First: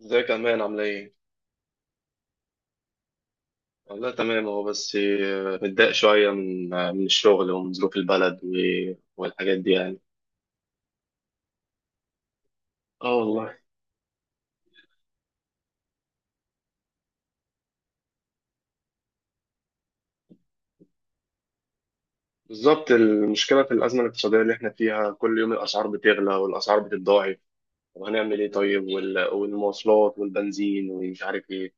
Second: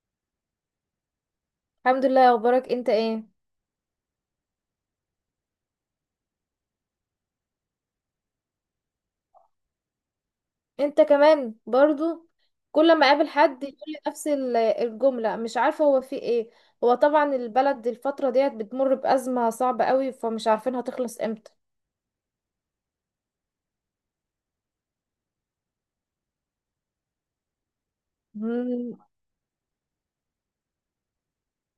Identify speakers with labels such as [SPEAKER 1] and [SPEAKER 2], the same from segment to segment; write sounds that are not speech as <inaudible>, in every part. [SPEAKER 1] ازيك يا امان؟ عامله ايه؟
[SPEAKER 2] الحمد لله. اخبارك انت ايه؟
[SPEAKER 1] والله تمام. هو بس متضايق شويه من الشغل ومن ظروف البلد والحاجات دي يعني.
[SPEAKER 2] انت كمان برضو. كل ما
[SPEAKER 1] اه
[SPEAKER 2] اقابل
[SPEAKER 1] والله.
[SPEAKER 2] حد يقول لي نفس الجملة، مش عارفة هو في ايه. هو طبعا البلد الفترة ديت بتمر بأزمة صعبة قوي، فمش عارفين هتخلص امتى.
[SPEAKER 1] بالظبط، المشكله في الازمه الاقتصاديه اللي احنا فيها كل يوم الاسعار بتغلى والاسعار بتتضاعف. طب هنعمل ايه؟ طيب
[SPEAKER 2] مم،
[SPEAKER 1] والمواصلات والبنزين ومش عارف ايه.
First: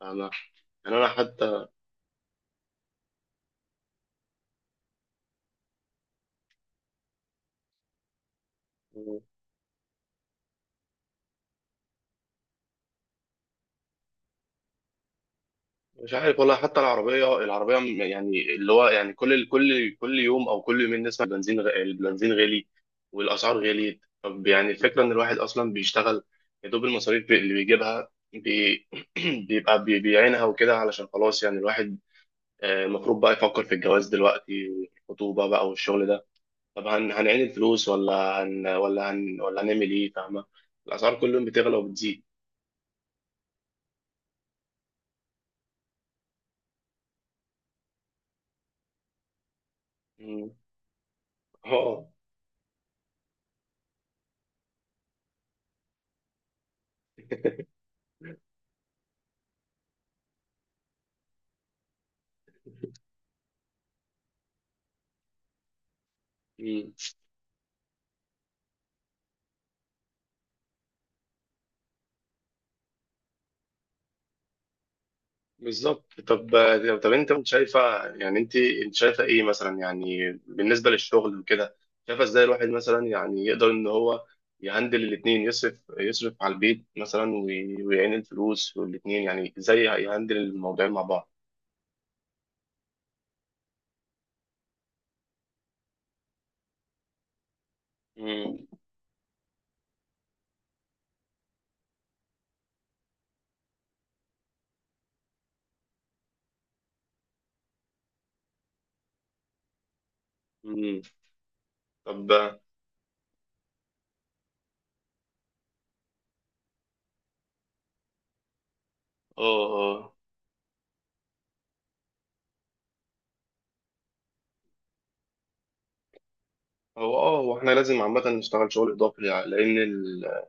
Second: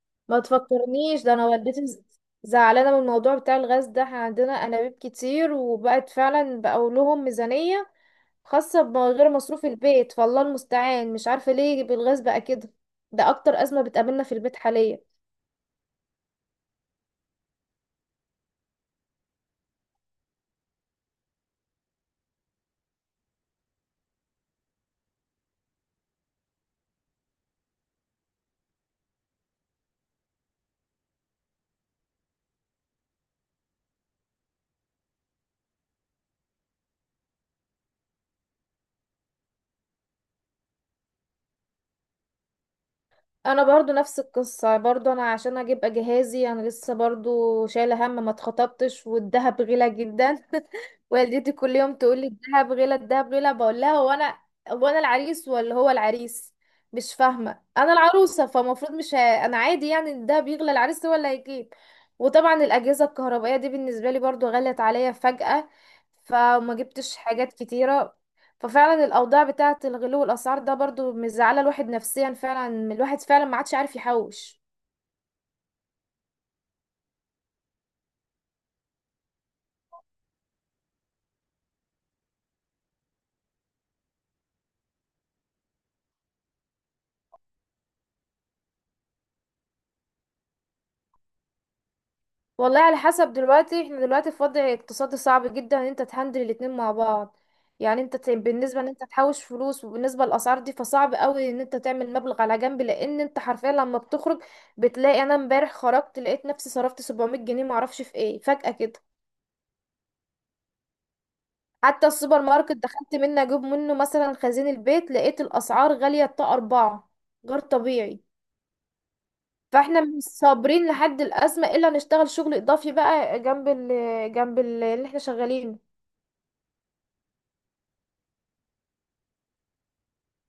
[SPEAKER 1] فاهمه؟
[SPEAKER 2] ما
[SPEAKER 1] يعني انا
[SPEAKER 2] تفكرنيش ده، انا
[SPEAKER 1] حتى
[SPEAKER 2] والدتي زعلانة من الموضوع بتاع الغاز ده. احنا عندنا انابيب كتير وبقت فعلا، بقوا لهم ميزانية خاصة بغير مصروف البيت. فالله المستعان، مش عارفة ليه بالغاز بقى كده. ده اكتر أزمة بتقابلنا في البيت حاليا.
[SPEAKER 1] مش عارف والله. حتى يعني اللي هو يعني كل يوم أو كل يومين نسمع البنزين غالي والأسعار غليت. طب يعني الفكرة إن الواحد أصلا بيشتغل يا دوب المصاريف اللي بيجيبها <clears throat> بيعينها وكده، علشان خلاص يعني الواحد المفروض بقى يفكر في الجواز دلوقتي، والخطوبة بقى والشغل ده. طب هنعين الفلوس ولا هنعمل إيه؟ فاهمة؟ الأسعار كل يوم بتغلى وبتزيد.
[SPEAKER 2] انا برضو نفس القصة، برضو انا عشان اجيب جهازي انا لسه، برضو شايلة هم، ما اتخطبتش والدهب غلا جدا.
[SPEAKER 1] مم.
[SPEAKER 2] والدتي كل يوم
[SPEAKER 1] اه.
[SPEAKER 2] تقول لي الذهب غلا الذهب غلا. بقول لها هو انا، هو انا العريس ولا هو العريس؟ مش فاهمه،
[SPEAKER 1] <laughs>
[SPEAKER 2] انا العروسه فالمفروض مش ه... انا عادي يعني الذهب يغلى، العريس هو اللي هيجيب. وطبعا الاجهزه الكهربائيه دي بالنسبه لي برضو غلت عليا فجاه، فما جبتش حاجات كتيره. ففعلا الاوضاع بتاعه الغلو والاسعار ده برضو مزعله الواحد نفسيا، فعلا الواحد فعلا ما عادش عارف يحوش.
[SPEAKER 1] بالظبط. طب انت كنت شايفه؟ يعني انت شايفه ايه مثلا يعني بالنسبه للشغل وكده؟ شايفه ازاي الواحد مثلا يعني يقدر ان هو يهندل الاثنين، يصرف على البيت مثلا ويعين الفلوس والاثنين. يعني ازاي يهندل الموضوعين مع بعض؟
[SPEAKER 2] والله على حسب، دلوقتي احنا دلوقتي في وضع اقتصادي صعب جدا ان انت تهندل الاتنين مع بعض. يعني انت
[SPEAKER 1] امم.
[SPEAKER 2] بالنسبة ان انت تحوش فلوس وبالنسبة للاسعار دي، فصعب قوي ان انت تعمل مبلغ على جنب، لان انت حرفيا لما بتخرج بتلاقي، انا امبارح خرجت لقيت نفسي صرفت 700 جنيه معرفش في ايه فجأة كده.
[SPEAKER 1] امم.
[SPEAKER 2] حتى
[SPEAKER 1] طب.
[SPEAKER 2] السوبر
[SPEAKER 1] اه.
[SPEAKER 2] ماركت دخلت منه اجيب منه مثلا خزين البيت، لقيت الاسعار غالية، الطاقة اربعة، غير طبيعي. فاحنا
[SPEAKER 1] اه.
[SPEAKER 2] مش صابرين لحد الازمة الا نشتغل شغل اضافي بقى جنب جنب اللي احنا شغالين.
[SPEAKER 1] هو احنا لازم عامه نشتغل شغل اضافي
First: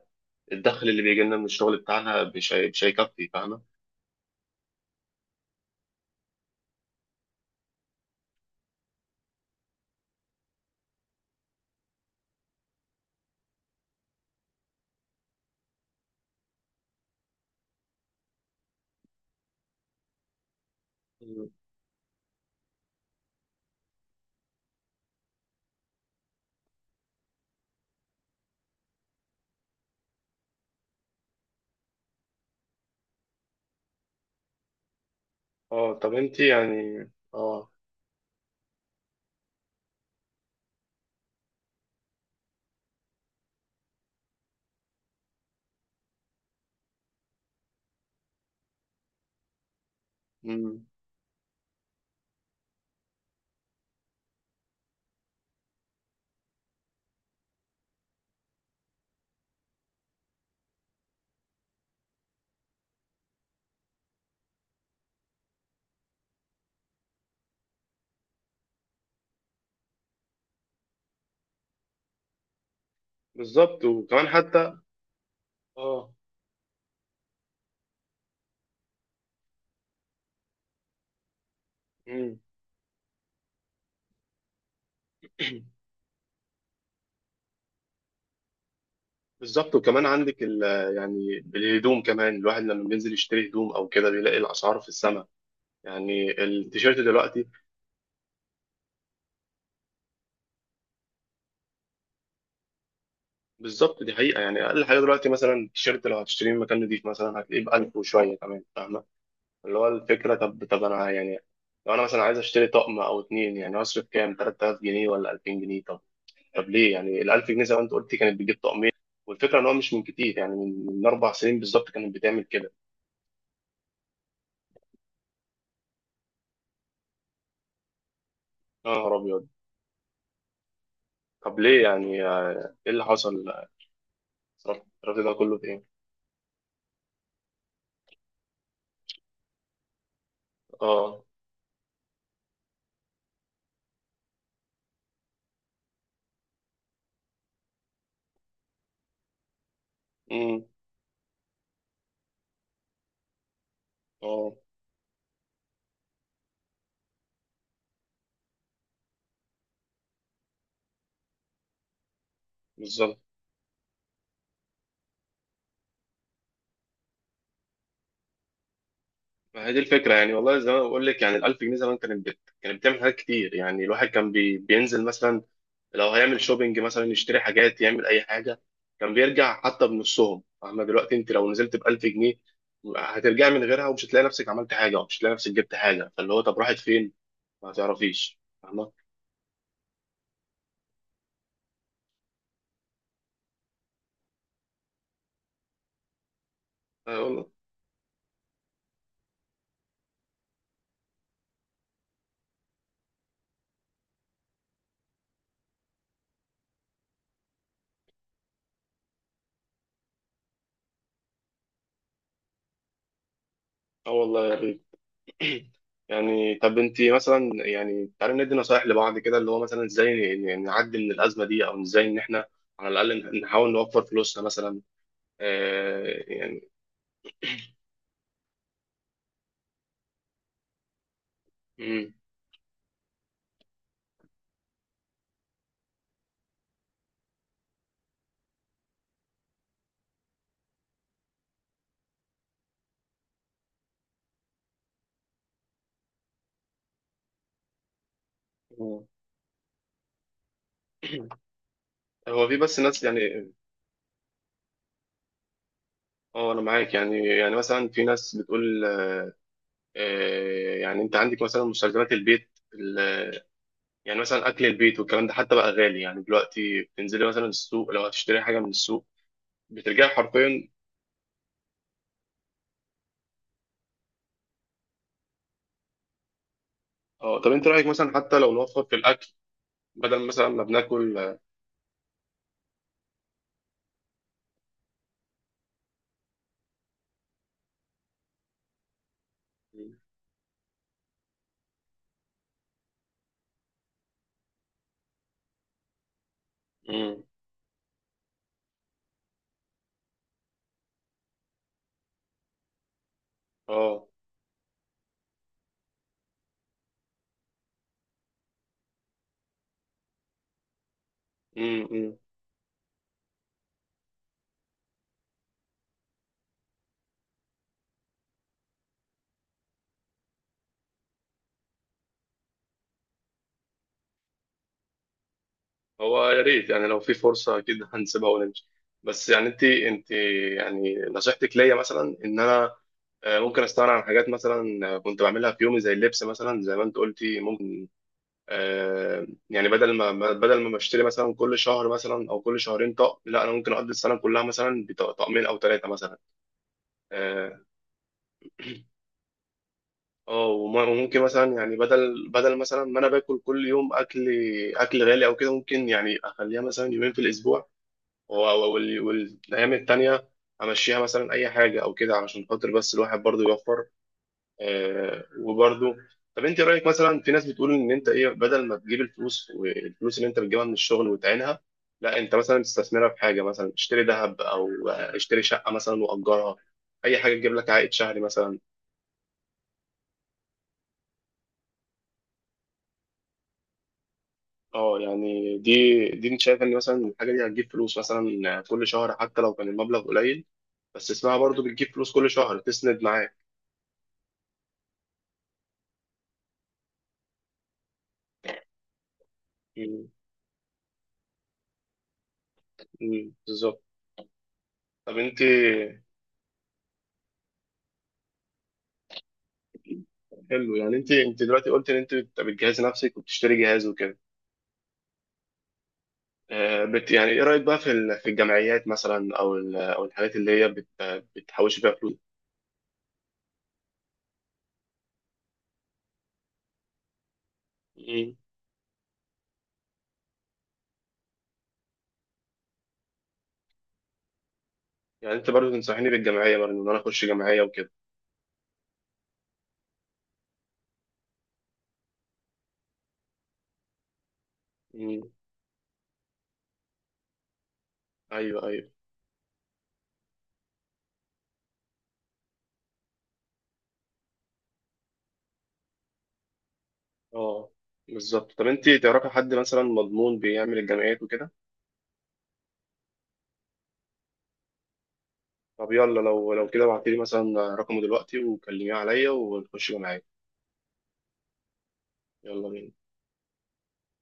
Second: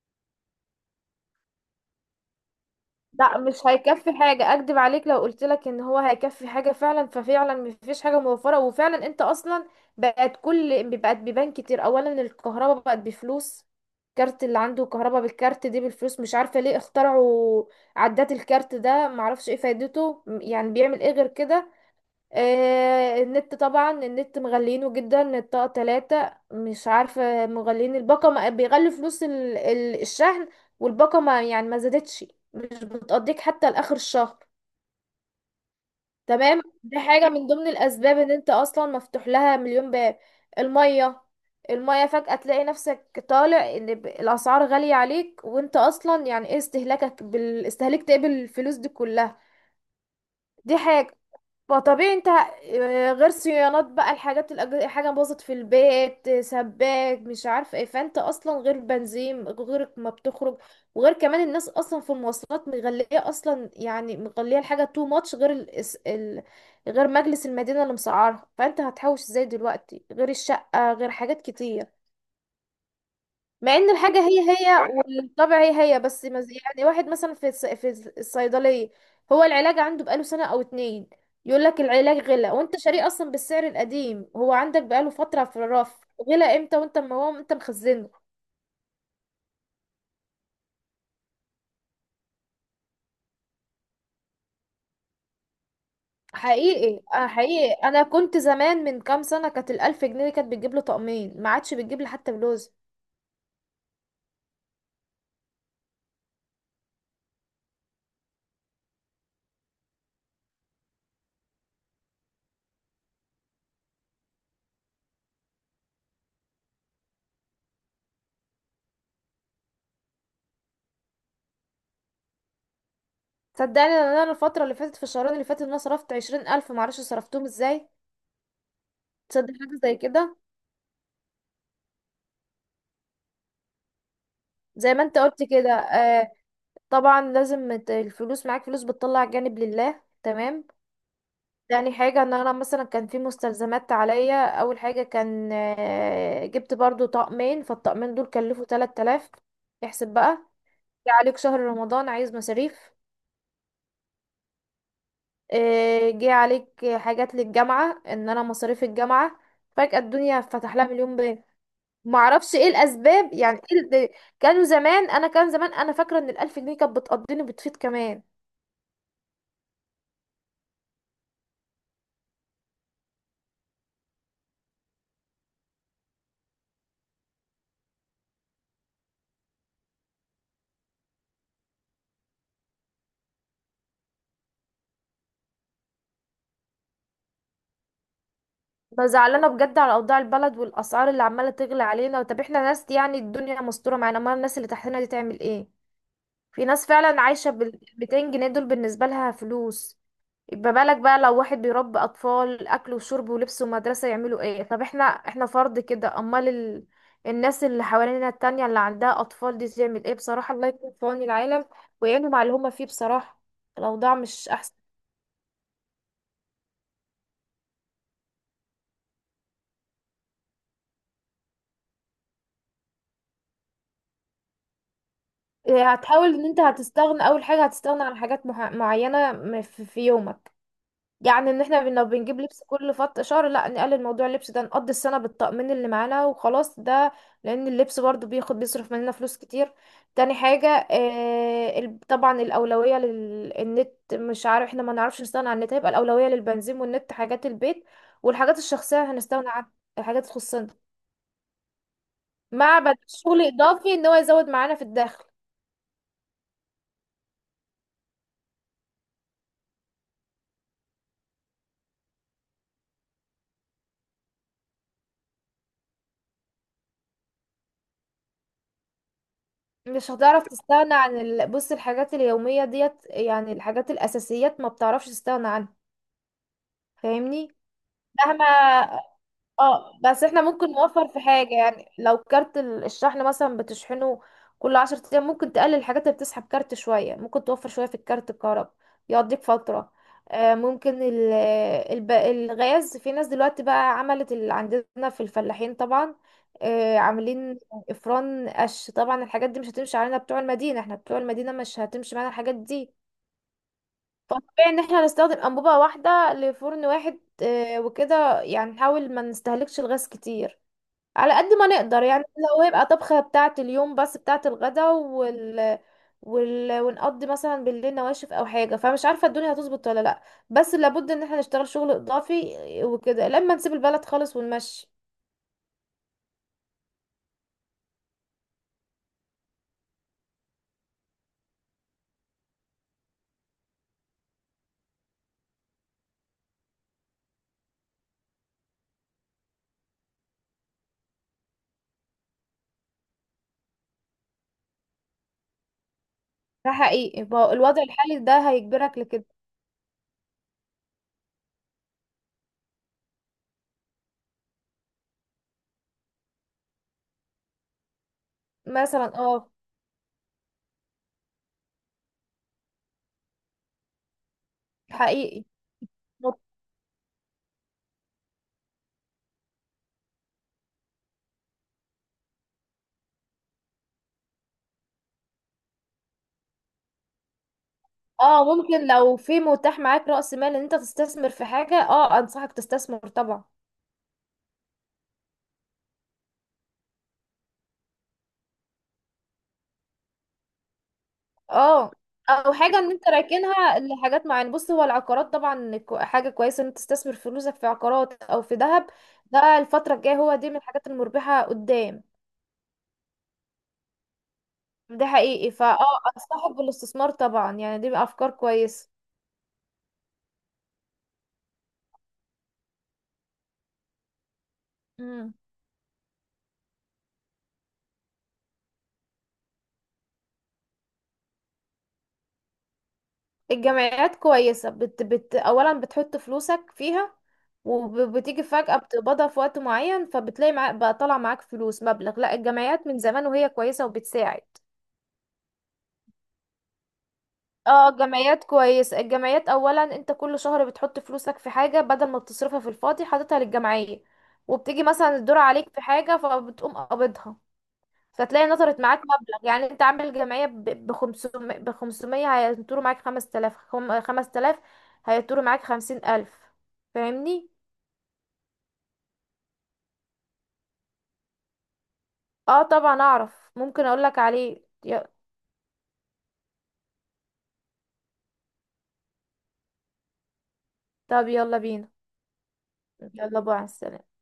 [SPEAKER 1] الدخل اللي بيجي لنا من الشغل بتاعنا مش هيكفي.
[SPEAKER 2] لا
[SPEAKER 1] فاهمه؟
[SPEAKER 2] مش هيكفي حاجة، اكدب عليك لو قلت لك ان هو هيكفي حاجة فعلا. ففعلا مفيش حاجة موفرة، وفعلا انت اصلا بقت بيبان كتير. اولا الكهرباء بقت بفلوس، كارت، اللي عنده كهرباء بالكارت دي بالفلوس، مش عارفة ليه اخترعوا عدات الكارت ده، معرفش ايه فايدته، يعني بيعمل ايه غير
[SPEAKER 1] مم.
[SPEAKER 2] كده؟ النت، طبعا النت مغلينه جدا، الطاقة تلاتة، مش عارفة مغلين الباقة، بيغلي فلوس الشحن، والباقة ما يعني ما زادتش، مش بتقضيك حتى لآخر الشهر.
[SPEAKER 1] اه طب انت
[SPEAKER 2] تمام، دي
[SPEAKER 1] يعني.
[SPEAKER 2] حاجة من ضمن
[SPEAKER 1] اه
[SPEAKER 2] الأسباب إن أنت أصلا مفتوح لها مليون باب. المية، المية فجأة تلاقي نفسك طالع إن الأسعار غالية عليك، وأنت أصلا يعني إيه استهلاكك بالاستهلاك تقبل الفلوس دي كلها؟ دي حاجة، فطبيعي انت غير صيانات بقى الحاجات، حاجة باظت في البيت، سباك مش عارفة ايه، فانت اصلا غير بنزين غيرك ما بتخرج. وغير كمان الناس اصلا في المواصلات مغلية اصلا، يعني مغلية الحاجة تو ماتش، غير غير مجلس المدينة اللي مسعرها، فانت هتحوش ازاي دلوقتي؟ غير الشقة، غير حاجات كتير. مع
[SPEAKER 1] بالظبط،
[SPEAKER 2] ان الحاجه
[SPEAKER 1] وكمان
[SPEAKER 2] هي
[SPEAKER 1] حتى.
[SPEAKER 2] هي، صح؟ والطبع هي هي
[SPEAKER 1] اه.
[SPEAKER 2] بس، يعني واحد مثلا في في الصيدليه، هو العلاج عنده بقاله سنه او اتنين، يقول لك العلاج
[SPEAKER 1] مم.
[SPEAKER 2] غلى، وانت شاريه اصلا بالسعر القديم، هو عندك بقاله فتره في
[SPEAKER 1] <clears throat>
[SPEAKER 2] الرف، غلى امتى وانت ما هو انت مخزنه.
[SPEAKER 1] بالظبط، وكمان عندك يعني الهدوم كمان. الواحد لما بينزل يشتري هدوم او كده بيلاقي الاسعار في السماء. يعني التيشيرت
[SPEAKER 2] حقيقي، آه
[SPEAKER 1] دلوقتي.
[SPEAKER 2] حقيقي، انا كنت زمان، من كام سنه كانت 1000 جنيه دي كانت بتجيب له طقمين، ما عادش بتجيب لي حتى بلوز.
[SPEAKER 1] بالظبط، دي حقيقه. يعني اقل حاجه دلوقتي مثلا التيشيرت لو هتشتريه من مكان نضيف مثلا هتلاقيه ب 1000 وشويه كمان. فاهمه؟ اللي هو الفكره. طب انا يعني لو انا مثلا عايز اشتري طقم او اتنين، يعني هصرف كام؟ 3000 جنيه ولا 2000 جنيه؟ طب ليه يعني ال 1000 جنيه زي ما انت قلت كانت بتجيب طقمين؟ والفكره ان هو مش من كتير، يعني من 4 سنين بالظبط كانت بتعمل كده.
[SPEAKER 2] صدقني إن انا الفتره اللي فاتت، في الشهرين اللي فاتت، إن انا صرفت 20000 معرفش صرفتهم ازاي.
[SPEAKER 1] يا نهار ابيض.
[SPEAKER 2] تصدق حاجه زي كده؟
[SPEAKER 1] طب ليه؟ يعني ايه اللي حصل؟ الرفض
[SPEAKER 2] زي ما انت
[SPEAKER 1] الرفض ده
[SPEAKER 2] قلت
[SPEAKER 1] كله في
[SPEAKER 2] كده.
[SPEAKER 1] ايه؟
[SPEAKER 2] طبعا لازم الفلوس معاك، فلوس بتطلع جانب لله، تمام.
[SPEAKER 1] اه.
[SPEAKER 2] تاني حاجة ان انا مثلا كان في مستلزمات عليا، اول حاجة كان جبت برضو طقمين، فالطقمين دول كلفوا 3000، احسب بقى.
[SPEAKER 1] امم.
[SPEAKER 2] جه عليك شهر رمضان عايز مصاريف،
[SPEAKER 1] اه.
[SPEAKER 2] جه عليك حاجات للجامعة، ان انا مصاريف الجامعة، فجأة الدنيا فتح لها مليون باب، معرفش ايه
[SPEAKER 1] بالظبط.
[SPEAKER 2] الاسباب، يعني إيه ال- كانوا زمان، انا كان زمان انا فاكرة ان 1000 جنيه كانت بتقضيني بتفيض كمان.
[SPEAKER 1] ما هي دي الفكره. يعني والله زي ما بقول لك يعني ال 1000 جنيه زمان كانت بتعمل حاجات كتير. يعني الواحد كان بينزل مثلا لو هيعمل شوبينج مثلا، يشتري حاجات، يعمل اي حاجه كان بيرجع حتى بنصهم. اما دلوقتي انت لو نزلت ب 1000 جنيه هترجع من غيرها ومش هتلاقي نفسك عملت حاجه ومش هتلاقي نفسك جبت حاجه. فاللي هو طب راحت فين؟ ما تعرفيش. فاهمه؟
[SPEAKER 2] زعلانه بجد على اوضاع البلد والاسعار اللي عماله تغلى علينا. طب احنا ناس يعني الدنيا مستوره معانا، امال الناس اللي تحتنا دي تعمل ايه؟ في ناس
[SPEAKER 1] اه
[SPEAKER 2] فعلا
[SPEAKER 1] والله.
[SPEAKER 2] عايشه بال 200 جنيه، دول بالنسبه لها فلوس. يبقى بالك بقى لو واحد بيربي اطفال، اكل وشرب ولبس ومدرسه، يعملوا ايه؟ طب احنا، احنا فرد كده، امال الناس اللي حوالينا التانية اللي عندها اطفال دي تعمل ايه؟ بصراحه الله يكون في عون العالم ويعينهم على اللي هما فيه بصراحه.
[SPEAKER 1] اه
[SPEAKER 2] الاوضاع
[SPEAKER 1] والله
[SPEAKER 2] مش
[SPEAKER 1] يا
[SPEAKER 2] احسن.
[SPEAKER 1] بيه. يعني طب انت مثلا، يعني تعالي ندي نصايح لبعض كده، اللي هو مثلا ازاي نعدي من الازمه دي، او ازاي ان احنا على الاقل نحاول نوفر فلوسنا مثلا؟
[SPEAKER 2] هتحاول ان انت
[SPEAKER 1] يعني.
[SPEAKER 2] هتستغنى، اول حاجه هتستغنى عن حاجات معينه في في يومك. يعني ان احنا
[SPEAKER 1] مم.
[SPEAKER 2] بنجيب لبس كل فط شهر، لا نقلل موضوع اللبس ده، نقضي السنه بالطقمين اللي معانا وخلاص، ده لان اللبس برضو بياخد بيصرف مننا فلوس كتير. تاني حاجه، آه طبعا الاولويه للنت، مش عارف احنا ما نعرفش نستغنى عن النت، هيبقى الاولويه للبنزين والنت حاجات البيت، والحاجات
[SPEAKER 1] <clears throat> مم.
[SPEAKER 2] الشخصيه هنستغنى عن الحاجات تخصنا.
[SPEAKER 1] هو في
[SPEAKER 2] مع
[SPEAKER 1] بس
[SPEAKER 2] بدل
[SPEAKER 1] ناس
[SPEAKER 2] شغل
[SPEAKER 1] يعني.
[SPEAKER 2] اضافي ان هو يزود معانا في الدخل.
[SPEAKER 1] اه انا معاك. يعني مثلا في ناس بتقول. يعني انت عندك مثلا مستلزمات البيت يعني مثلا اكل البيت والكلام ده حتى بقى غالي. يعني دلوقتي بتنزلي مثلا السوق، لو هتشتري حاجه من السوق بترجعي
[SPEAKER 2] مش هتعرف
[SPEAKER 1] حرفيا.
[SPEAKER 2] تستغنى عن بص الحاجات اليومية ديت، يعني الحاجات الأساسيات ما بتعرفش تستغنى عنها،
[SPEAKER 1] اه
[SPEAKER 2] فاهمني؟
[SPEAKER 1] طب انت رايك مثلا حتى
[SPEAKER 2] مهما،
[SPEAKER 1] لو نوفر في الاكل،
[SPEAKER 2] اه بس
[SPEAKER 1] بدل
[SPEAKER 2] احنا
[SPEAKER 1] مثلا ما
[SPEAKER 2] ممكن نوفر في
[SPEAKER 1] بناكل.
[SPEAKER 2] حاجة. يعني لو كارت الشحن مثلا بتشحنه كل 10 ايام، ممكن تقلل الحاجات اللي بتسحب كارت شوية، ممكن توفر شوية في الكارت، الكهرباء يقضيك فترة.
[SPEAKER 1] آه،
[SPEAKER 2] آه ممكن الغاز، في ناس دلوقتي بقى عملت اللي عندنا في الفلاحين طبعا، آه
[SPEAKER 1] امم.
[SPEAKER 2] عاملين افران قش. طبعا الحاجات دي مش هتمشي علينا بتوع المدينة، احنا بتوع المدينة مش هتمشي معانا الحاجات دي.
[SPEAKER 1] اه.
[SPEAKER 2] فطبيعي ان احنا نستخدم انبوبة واحدة لفرن واحد، وكده يعني نحاول ما نستهلكش الغاز كتير على قد ما
[SPEAKER 1] امم.
[SPEAKER 2] نقدر
[SPEAKER 1] أمم.
[SPEAKER 2] يعني. لو هيبقى طبخة بتاعة اليوم بس بتاعة الغدا ونقضي مثلا بالليل نواشف او حاجة، فمش عارفة الدنيا هتظبط ولا لا. بس لابد ان احنا نشتغل شغل اضافي وكده لما نسيب البلد خالص ونمشي.
[SPEAKER 1] هو يا ريت، يعني لو في فرصه اكيد هنسيبها ونمشي. بس يعني انت يعني نصيحتك ليا مثلا ان انا ممكن استغنى عن حاجات مثلا، كنت بعملها في يومي زي اللبس مثلا. زي ما انت قلتي ممكن يعني بدل بدل ما بشتري مثلا كل شهر مثلا او كل شهرين طقم، لا انا ممكن اقضي السنه كلها مثلا بطقمين او ثلاثه مثلا.
[SPEAKER 2] ده حقيقي، ما هو
[SPEAKER 1] اه
[SPEAKER 2] الوضع الحالي ده هيجبرك لكده.
[SPEAKER 1] وممكن مثلا، يعني بدل مثلا ما انا باكل كل يوم اكل، اكل غالي او كده، ممكن يعني اخليها مثلا يومين في الاسبوع
[SPEAKER 2] مثلا اه.
[SPEAKER 1] والايام التانية امشيها مثلا اي حاجه او كده، علشان خاطر بس الواحد برضه يوفر.
[SPEAKER 2] حقيقي.
[SPEAKER 1] وبرضه.
[SPEAKER 2] مط-
[SPEAKER 1] طب انت رايك مثلا في ناس بتقول ان انت ايه، بدل ما تجيب الفلوس والفلوس اللي انت بتجيبها من الشغل وتعينها، لا انت مثلا تستثمرها في حاجه مثلا اشتري ذهب او اشتري شقه مثلا واجرها، اي حاجه تجيب لك عائد شهري
[SPEAKER 2] اه
[SPEAKER 1] مثلا.
[SPEAKER 2] ممكن، لو في متاح معاك رأس مال ان انت تستثمر في حاجة، اه انصحك تستثمر طبعا.
[SPEAKER 1] اه، يعني دي انت شايف ان مثلا الحاجه دي هتجيب فلوس مثلا كل شهر، حتى لو كان المبلغ قليل بس اسمها برضه
[SPEAKER 2] اه
[SPEAKER 1] بتجيب فلوس كل
[SPEAKER 2] او
[SPEAKER 1] شهر
[SPEAKER 2] حاجه ان
[SPEAKER 1] تسند
[SPEAKER 2] انت
[SPEAKER 1] معاك؟
[SPEAKER 2] راكنها لحاجات معينه. بص، هو العقارات طبعا حاجه كويسه ان انت تستثمر فلوسك في عقارات او في ذهب، ده الفتره الجايه هو دي من الحاجات المربحه قدام.
[SPEAKER 1] مم، بالظبط.
[SPEAKER 2] ده
[SPEAKER 1] طب انت.
[SPEAKER 2] حقيقي فاه، انصحك بالاستثمار طبعا، يعني دي افكار كويسه.
[SPEAKER 1] حلو. يعني انت دلوقتي قلت ان انت بتجهزي نفسك وبتشتري جهاز وكده،
[SPEAKER 2] مم.
[SPEAKER 1] يعني ايه رايك بقى في في الجمعيات مثلا، او او الحاجات اللي هي بتحوش بيها فلوس؟
[SPEAKER 2] الجمعيات كويسه، بت اولا بتحط فلوسك فيها،
[SPEAKER 1] مم.
[SPEAKER 2] وبتيجي فجأة بتقبضها في وقت معين، فبتلاقي معاك بقى طالع معاك فلوس مبلغ. لا الجمعيات من زمان وهي كويسة وبتساعد.
[SPEAKER 1] يعني انت برضو تنصحيني بالجمعيه، برضو ان انا اخش جمعيه
[SPEAKER 2] اه
[SPEAKER 1] وكده؟
[SPEAKER 2] الجمعيات كويس، الجمعيات اولا انت كل شهر بتحط فلوسك في حاجة بدل ما بتصرفها في الفاضي، حاططها للجمعية، وبتيجي مثلا
[SPEAKER 1] مم.
[SPEAKER 2] الدور عليك في حاجة فبتقوم قابضها، فتلاقي
[SPEAKER 1] ايوه،
[SPEAKER 2] نطرت
[SPEAKER 1] ايوه.
[SPEAKER 2] معاك مبلغ. يعني انت عامل جمعية ب 500، ب 500 هينطروا معاك 5000، 5000 هينطروا معاك 50000، فاهمني؟
[SPEAKER 1] اه. بالظبط. طب انت تعرفي حد مثلا مضمون بيعمل الجمعيات وكده؟
[SPEAKER 2] اه طبعا اعرف، ممكن اقولك عليه
[SPEAKER 1] طب يلا لو كده ابعتي لي مثلا رقمه دلوقتي وكلميه عليا ونخش جمعيه.
[SPEAKER 2] طب يلا بينا.
[SPEAKER 1] يلا بينا.
[SPEAKER 2] يلا بقى على السلامة.